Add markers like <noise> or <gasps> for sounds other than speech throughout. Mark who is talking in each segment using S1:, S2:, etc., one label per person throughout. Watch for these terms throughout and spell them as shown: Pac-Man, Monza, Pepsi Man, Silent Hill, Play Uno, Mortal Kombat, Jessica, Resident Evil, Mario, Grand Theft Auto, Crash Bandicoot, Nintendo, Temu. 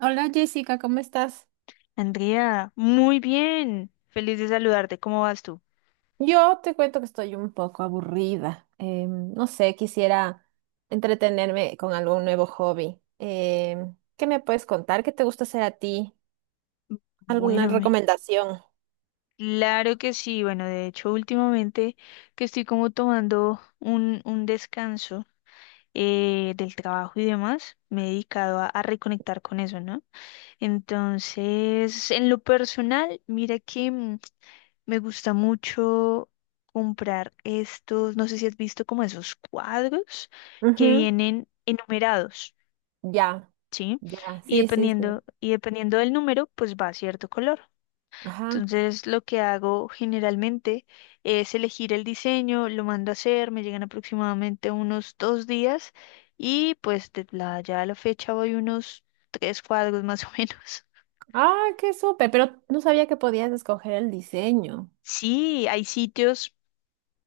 S1: Hola Jessica, ¿cómo estás?
S2: Andrea, muy bien. Feliz de saludarte. ¿Cómo vas tú?
S1: Yo te cuento que estoy un poco aburrida. No sé, quisiera entretenerme con algún nuevo hobby. ¿Qué me puedes contar? ¿Qué te gusta hacer a ti? ¿Alguna
S2: Bueno,
S1: recomendación?
S2: claro que sí. Bueno, de hecho, últimamente que estoy como tomando un descanso del trabajo y demás, me he dedicado a reconectar con eso, ¿no? Entonces, en lo personal, mira que me gusta mucho comprar estos, no sé si has visto como esos cuadros que
S1: Ujú.
S2: vienen enumerados.
S1: Ya,
S2: ¿Sí?
S1: ya,
S2: Y
S1: sí, sí,
S2: dependiendo,
S1: sí.
S2: y dependiendo del número, pues va a cierto color.
S1: Ajá.
S2: Entonces, lo que hago generalmente es elegir el diseño, lo mando a hacer, me llegan aproximadamente unos 2 días y pues ya a la fecha voy unos tres cuadros <laughs> más o menos.
S1: Ah, qué súper, pero no sabía que podías escoger el diseño.
S2: Sí, hay sitios,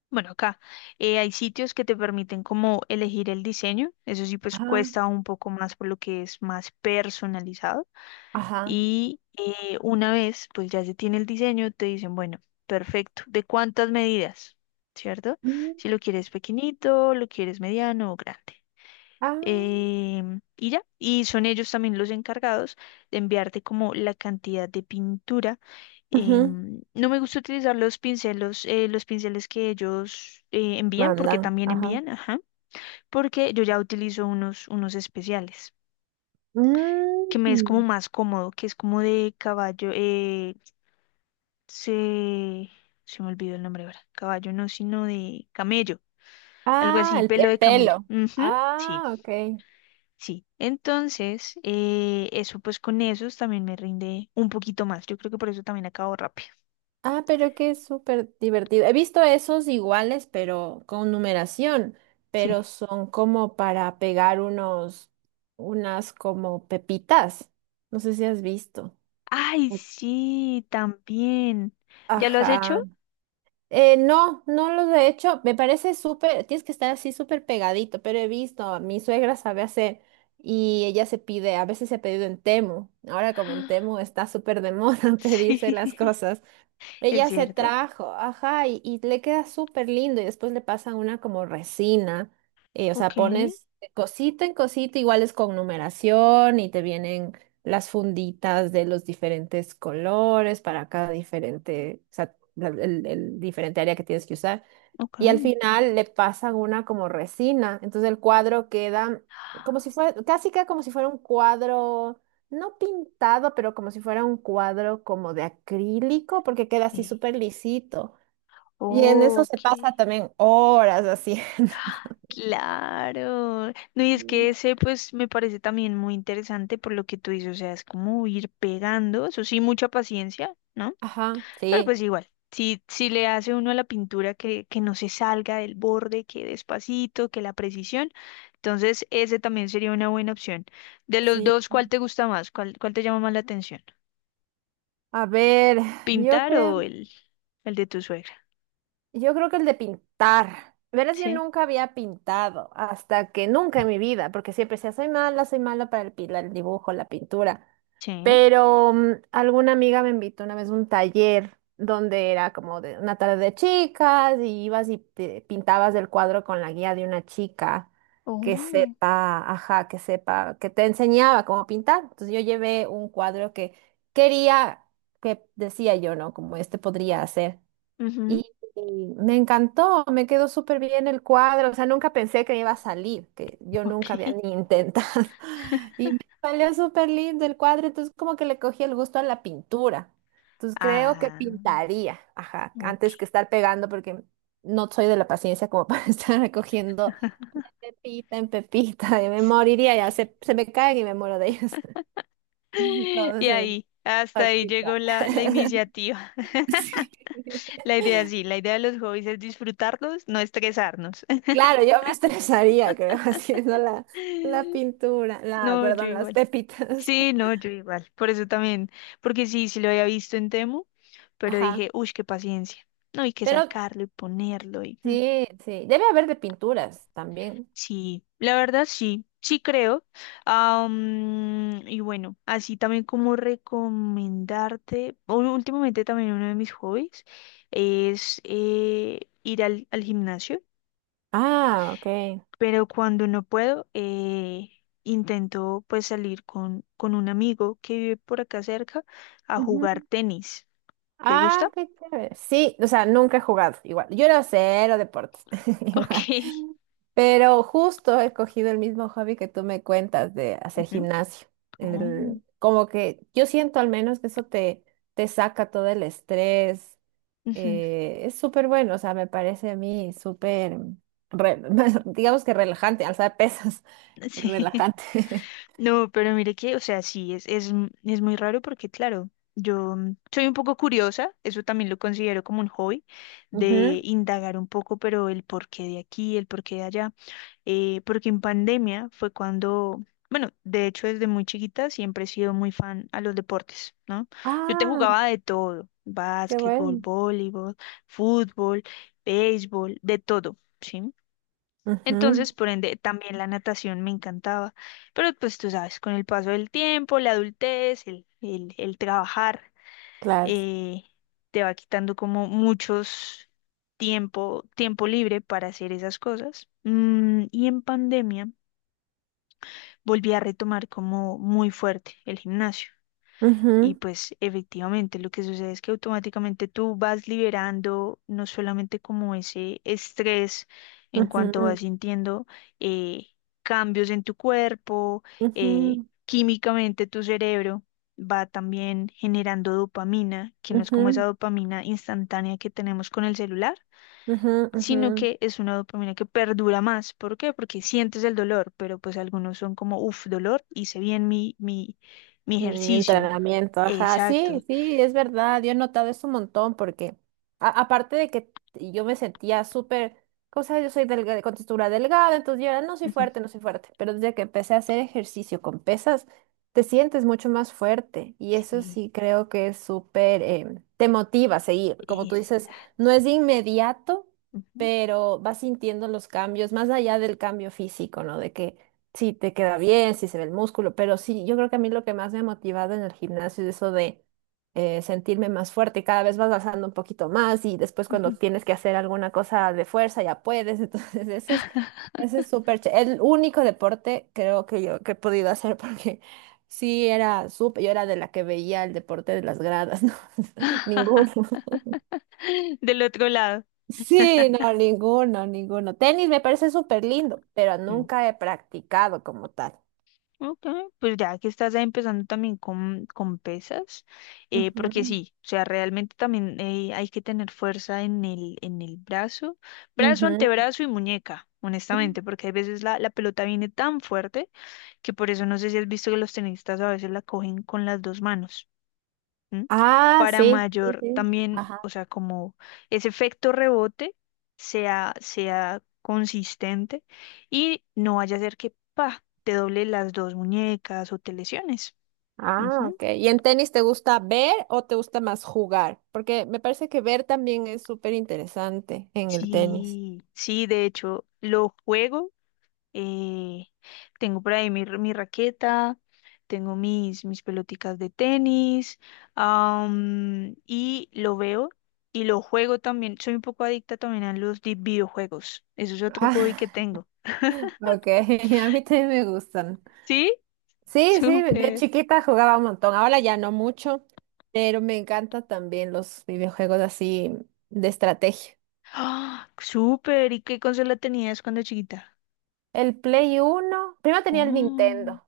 S2: bueno, acá hay sitios que te permiten como elegir el diseño, eso sí, pues
S1: Ajá,
S2: cuesta un poco más por lo que es más personalizado.
S1: ajá.
S2: Y una vez, pues ya se tiene el diseño, te dicen, bueno, perfecto, ¿de cuántas medidas? ¿Cierto?
S1: Mm.
S2: Si lo quieres pequeñito, lo quieres mediano o grande.
S1: Ah,
S2: Y ya, y son ellos también los encargados de enviarte como la cantidad de pintura.
S1: ujú.
S2: No me gusta utilizar los pinceles que ellos envían, porque
S1: Mandan,
S2: también
S1: ajá.
S2: envían, ajá, porque yo ya utilizo unos especiales que me es como
S1: Mm.
S2: más cómodo, que es como de caballo, se, se me olvidó el nombre ahora, caballo no, sino de camello, algo
S1: Ah,
S2: así,
S1: el,
S2: pelo
S1: el
S2: de camello.
S1: pelo.
S2: Ujú, sí,
S1: Ah, ok.
S2: sí. Entonces, eso pues con esos también me rinde un poquito más. Yo creo que por eso también acabo rápido.
S1: Ah, pero que es súper divertido. He visto esos iguales, pero con numeración, pero
S2: Sí.
S1: son como para pegar unos, unas como pepitas. No sé si has visto.
S2: Ay, sí, también. ¿Ya lo has hecho?
S1: Ajá. No, no los he hecho. Me parece súper, tienes que estar así súper pegadito, pero he visto, mi suegra sabe hacer y ella se pide, a veces se ha pedido en Temu. Ahora como en Temu
S2: <gasps>
S1: está súper de moda <laughs>
S2: Sí,
S1: pedirse las cosas.
S2: <laughs> es
S1: Ella se
S2: cierto.
S1: trajo, ajá, y le queda súper lindo y después le pasan una como resina, o
S2: Ok,
S1: sea, pones de cosita en cosita, igual es con numeración y te vienen las funditas de los diferentes colores para cada diferente, o sea, el diferente área que tienes que usar
S2: ok.
S1: y al final le pasan una como resina. Entonces el cuadro queda como si fuera, casi queda como si fuera un cuadro, no pintado, pero como si fuera un cuadro como de acrílico, porque queda así
S2: Sí.
S1: súper lisito. Y en eso se
S2: Ok.
S1: pasa también horas haciendo.
S2: Claro. No, y es que
S1: Mm.
S2: ese pues me parece también muy interesante por lo que tú dices, o sea, es como ir pegando, eso sí, mucha paciencia, ¿no?
S1: Ajá,
S2: Pero
S1: sí,
S2: pues igual, si le hace uno a la pintura que no se salga del borde, que despacito, que la precisión, entonces ese también sería una buena opción. De los
S1: sí.
S2: dos, ¿cuál te gusta más? ¿Cuál te llama más la atención?
S1: A ver, yo
S2: ¿Pintar
S1: creo.
S2: o el de tu suegra?
S1: Yo creo que el de pintar. Verás, yo
S2: Sí,
S1: nunca había pintado, hasta que nunca en mi vida, porque siempre decía, soy mala para el dibujo, la pintura.
S2: sí.
S1: Pero alguna amiga me invitó una vez a un taller donde era como de una tarde de chicas y ibas y te pintabas el cuadro con la guía de una chica que
S2: Oh,
S1: sepa, ajá, que sepa, que te enseñaba cómo pintar. Entonces yo llevé un cuadro que quería, que decía yo, ¿no? Como este podría hacer.
S2: ujú,
S1: Y, y me encantó, me quedó súper bien el cuadro, o sea, nunca pensé que me iba a salir, que yo nunca había
S2: ok.
S1: ni intentado. <laughs> Y me salió súper lindo el cuadro, entonces como que le cogí el gusto a la pintura. Entonces creo que
S2: Ah,
S1: pintaría, ajá,
S2: ok.
S1: antes que estar pegando, porque no soy de la paciencia como <laughs> para estar recogiendo
S2: <laughs>
S1: pepita en pepita, y me moriría ya, se me caen y me muero de ellos. <laughs>
S2: Y
S1: Entonces,
S2: ahí, hasta
S1: por
S2: ahí
S1: pintar.
S2: llegó la
S1: <laughs>
S2: iniciativa.
S1: Sí.
S2: La idea sí, la idea de los hobbies es disfrutarlos, no estresarnos.
S1: Claro, yo me estresaría, creo, <laughs> haciendo la
S2: <laughs>
S1: pintura, la,
S2: No, yo
S1: perdón, las
S2: igual.
S1: pepitas.
S2: Sí, no, yo igual. Por eso también, porque sí, sí lo había visto en Temu,
S1: <laughs>
S2: pero dije,
S1: Ajá.
S2: uy, qué paciencia. No hay que
S1: Pero
S2: sacarlo y ponerlo y.
S1: sí, sí, debe haber de pinturas también.
S2: Sí, la verdad sí, sí creo. Y bueno, así también como recomendarte, últimamente también uno de mis hobbies es ir al gimnasio,
S1: Ah, ok.
S2: pero cuando no puedo, intento pues salir con un amigo que vive por acá cerca a jugar
S1: Ujú.
S2: tenis. ¿Te
S1: Ah,
S2: gusta?
S1: qué chévere. Sí, o sea, nunca he jugado igual. Yo era cero deportes. <laughs> Igual.
S2: Ok.
S1: Pero justo he cogido el mismo hobby que tú me cuentas de
S2: <laughs>
S1: hacer
S2: Ujú.
S1: gimnasio.
S2: Oh,
S1: Como que yo siento al menos que eso te saca todo el estrés.
S2: ujú.
S1: Es súper bueno, o sea, me parece a mí súper, re- <laughs> digamos que relajante, alzar pesas, <laughs>
S2: <laughs> Sí.
S1: relajante.
S2: No, pero mire que, o sea, sí, es muy raro porque, claro, yo soy un poco curiosa, eso también lo considero como un hobby,
S1: <laughs>
S2: de
S1: Ujú.
S2: indagar un poco, pero el porqué de aquí, el porqué de allá, porque en pandemia fue cuando, bueno, de hecho desde muy chiquita siempre he sido muy fan a los deportes, ¿no? Yo te
S1: Ah,
S2: jugaba de todo,
S1: qué
S2: básquetbol,
S1: bueno.
S2: voleibol, fútbol, béisbol, de todo. ¿Sí?
S1: Ujú,
S2: Entonces, por ende, también la natación me encantaba. Pero pues tú sabes, con el paso del tiempo, la adultez, el trabajar,
S1: claro.
S2: eh, te va quitando como muchos tiempo libre para hacer esas cosas. Y en pandemia volví a retomar como muy fuerte el gimnasio. Y
S1: Ujú,
S2: pues efectivamente lo que sucede es que automáticamente tú vas liberando no solamente como ese estrés en cuanto
S1: ujú,
S2: vas sintiendo eh, cambios en tu cuerpo, eh,
S1: ujú,
S2: químicamente tu cerebro va también generando dopamina, que no es como esa
S1: ujú,
S2: dopamina instantánea que tenemos con el celular,
S1: ujú, ujú.
S2: sino que es una dopamina que perdura más. ¿Por qué? Porque sientes el dolor, pero pues algunos son como, uff, dolor, hice bien mi
S1: Mi
S2: ejercicio.
S1: entrenamiento, ajá, sí,
S2: Exacto,
S1: sí, es verdad, yo he notado eso un montón porque aparte de que yo me sentía súper, cosa yo soy delgada, con textura delgada, entonces yo era, no soy
S2: ujú.
S1: fuerte, no soy fuerte, pero desde que empecé a hacer ejercicio con pesas, te sientes mucho más fuerte y eso
S2: Sí,
S1: sí creo que es súper, te motiva a seguir, como tú dices, no
S2: exacto.
S1: es inmediato,
S2: Ujú,
S1: pero vas sintiendo los cambios, más allá del cambio físico, ¿no? De que si te queda bien, si se ve el músculo, pero sí, yo creo que a mí lo que más me ha motivado en el gimnasio es eso de sentirme más fuerte, cada vez vas alzando un poquito más y después cuando
S2: ujú.
S1: tienes que hacer alguna cosa de fuerza ya puedes, <laughs> entonces
S2: <laughs>
S1: ese es súper, ché el único deporte creo que yo que he podido hacer porque <laughs> sí era súper, yo era de la que veía el deporte de las gradas, <laughs> ¿no? Ninguno.
S2: Del otro lado.
S1: Sí, no, ninguno, ninguno. Tenis me parece súper lindo, pero
S2: Mm.
S1: nunca he practicado como tal.
S2: Ok, pues ya que estás ahí empezando también con pesas, porque
S1: Ujú.
S2: sí, o sea, realmente también hay que tener fuerza en el brazo,
S1: Ujú.
S2: antebrazo y muñeca, honestamente, porque a veces la pelota viene tan fuerte que por eso no sé si has visto que los tenistas a veces la cogen con las dos manos. ¿M?
S1: Ah,
S2: Para
S1: sí, sí,
S2: mayor
S1: sí.
S2: también,
S1: Ajá.
S2: o sea, como ese efecto rebote sea consistente y no vaya a ser que, pa, te doble las dos muñecas o te lesiones.
S1: Ah,
S2: Ujú.
S1: ok. ¿Y en tenis te gusta ver o te gusta más jugar? Porque me parece que ver también es súper interesante en el tenis.
S2: Sí, sí, de hecho, lo juego. Eh, Tengo por ahí mi raqueta, tengo mis peloticas de tenis, y lo veo y lo juego también. Soy un poco adicta también a los videojuegos. Eso es otro hobby que
S1: Ah,
S2: tengo.
S1: <laughs> ok, <laughs> a mí también me gustan.
S2: ¿Sí?
S1: Sí, sí,
S2: <laughs>
S1: de
S2: Súper.
S1: chiquita jugaba un montón, ahora ya no mucho, pero me encantan también los videojuegos así de estrategia.
S2: ¡Ah! Súper. ¿Y qué consola tenías cuando chiquita?
S1: El Play Uno. Primero tenía el
S2: Oh,
S1: Nintendo.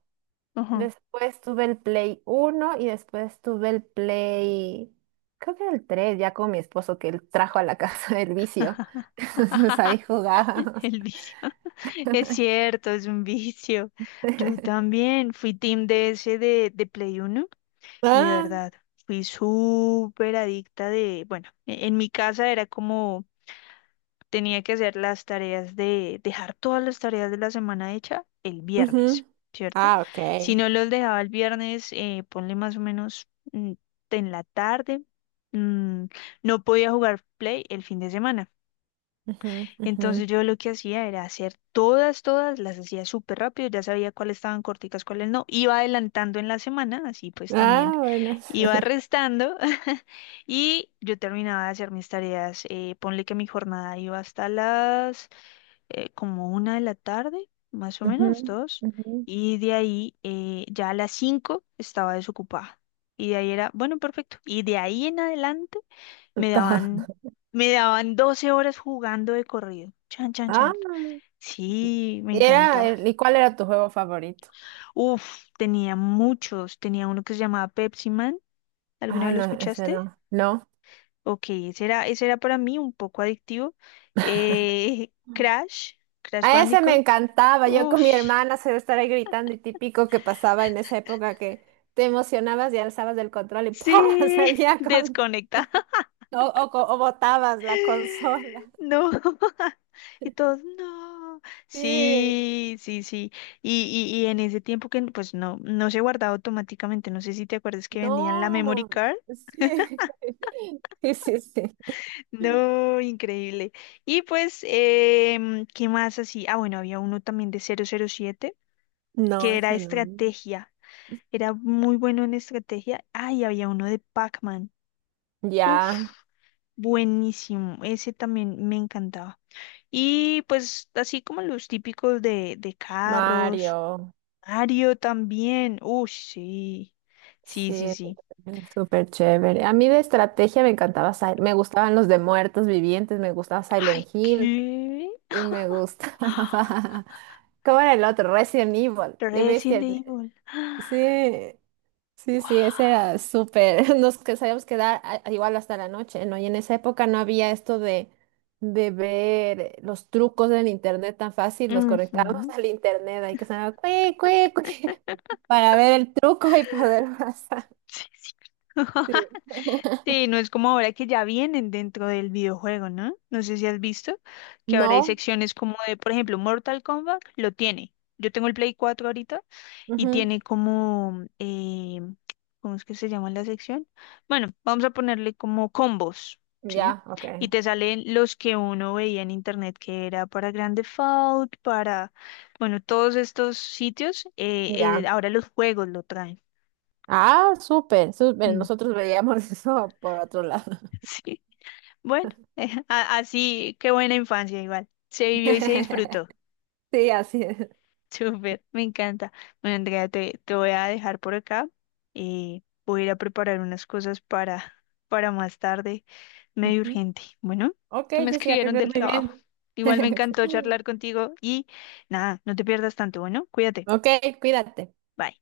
S2: ajá.
S1: Después tuve el Play uno y después tuve el Play, creo que era el 3 ya con mi esposo que él trajo a la <laughs> casa del vicio. <laughs> Entonces ahí
S2: <laughs>
S1: jugábamos.
S2: El vicio. <laughs> Es cierto, es un vicio. Yo
S1: <laughs>
S2: también fui team DS de Play Uno. Y de
S1: Ah,
S2: verdad, fui súper adicta bueno, en mi casa era como tenía que hacer las tareas de, dejar todas las tareas de la semana hecha el
S1: ujú.
S2: viernes, ¿cierto?
S1: Ah, ok.
S2: Si no los dejaba el viernes, ponle más o menos en la tarde, mm, no podía jugar Play el fin de semana.
S1: Ujú, ujú.
S2: Entonces yo lo que hacía era hacer todas, las hacía súper rápido, ya sabía cuáles estaban corticas, cuáles no. Iba adelantando en la semana, así pues también
S1: Ah, buenas.
S2: iba
S1: <laughs>
S2: restando. <laughs> Y yo terminaba de hacer mis tareas. Ponle que mi jornada iba hasta las como 1 de la tarde, más o
S1: Ujú,
S2: menos, dos.
S1: ujú.
S2: Y de ahí ya a las 5 estaba desocupada. Y de ahí era, bueno, perfecto. Y de ahí en adelante. Me
S1: Todo.
S2: daban, me daban 12 horas jugando de corrido. Chan, chan,
S1: Ah,
S2: chan. Sí, me
S1: y era
S2: encantaba.
S1: ¿y cuál era tu juego favorito?
S2: Uf, tenía muchos. Tenía uno que se llamaba Pepsi Man. ¿Alguna
S1: Ah,
S2: vez lo
S1: no, ese
S2: escuchaste?
S1: no. No.
S2: Ok, ese era, para mí un poco adictivo. Eh, Crash, Crash
S1: A ese me
S2: Bandicoot.
S1: encantaba. Yo
S2: Uf,
S1: con mi hermana se estar ahí gritando y típico que pasaba en esa época que te emocionabas y alzabas del control y ¡pah! <laughs>
S2: sí,
S1: salía
S2: <laughs>
S1: con
S2: desconectado.
S1: o botabas la consola.
S2: No. <laughs> Y todos, no.
S1: Sí,
S2: Sí, sí, sí. Y en ese tiempo que pues no se guardaba automáticamente. No sé si te acuerdas que vendían la memory
S1: no,
S2: card.
S1: sí, <laughs> sí, sí, sí.
S2: No, increíble. Y pues, ¿qué más así? Ah, bueno, había uno también de 007
S1: No,
S2: que era
S1: ese no.
S2: estrategia. Era muy bueno en estrategia. Ah, y había uno de Pac-Man. Uf,
S1: Ya,
S2: buenísimo. Ese también me encantaba. Y pues así como los típicos de carros,
S1: Mario.
S2: Mario también. Uy, sí. Sí, sí,
S1: Sí,
S2: sí.
S1: súper chévere. A mí de estrategia me encantaba, me gustaban los de muertos vivientes, me gustaba
S2: Ay,
S1: Silent Hill.
S2: ¿qué?
S1: Y me gusta. <laughs> ¿Cómo era el otro? Resident Evil. Qué
S2: Resident
S1: bestia.
S2: Evil. <gasps>
S1: Sí, sí, sí, ese era
S2: Wow.
S1: súper. <laughs> Nos que sabíamos quedar igual hasta la noche, ¿no? Y en esa época no había esto de ver los trucos del internet tan fácil. Nos conectábamos <laughs> al internet ahí que sonaba cue, cue, cue, <laughs> para ver el truco y poder <laughs> pasar.
S2: Sí, sí.
S1: Sí.
S2: <laughs> Sí, no es como ahora que ya vienen dentro del videojuego, ¿no? No sé si has visto que ahora hay
S1: No,
S2: secciones como de, por ejemplo, Mortal Kombat lo tiene. Yo tengo el Play 4 ahorita y
S1: ujú.
S2: tiene como, ¿cómo es que se llama la sección? Bueno, vamos a ponerle como combos, ¿sí?
S1: Ya, ok,
S2: Y te salen los que uno veía en internet que era para Grand Theft Auto, para, bueno, todos estos sitios,
S1: ya.
S2: ahora los juegos lo traen.
S1: Ah, súper, súper.
S2: Mm,
S1: Nosotros veíamos <laughs> eso por otro lado.
S2: <laughs> Sí, bueno, <laughs> así, qué buena infancia igual. Se vivió y se disfrutó.
S1: <laughs> Sí, así es.
S2: Súper, me encanta. Bueno, Andrea, te voy a dejar por acá y voy a ir a preparar unas cosas para más tarde, medio
S1: Ujú.
S2: urgente. Bueno,
S1: Ok,
S2: que me
S1: Jessica, que
S2: escribieron
S1: estés
S2: del
S1: muy
S2: trabajo.
S1: bien.
S2: Igual me encantó
S1: <laughs>
S2: charlar contigo y nada, no te pierdas tanto. Bueno, cuídate.
S1: Ok, cuídate.
S2: Bye.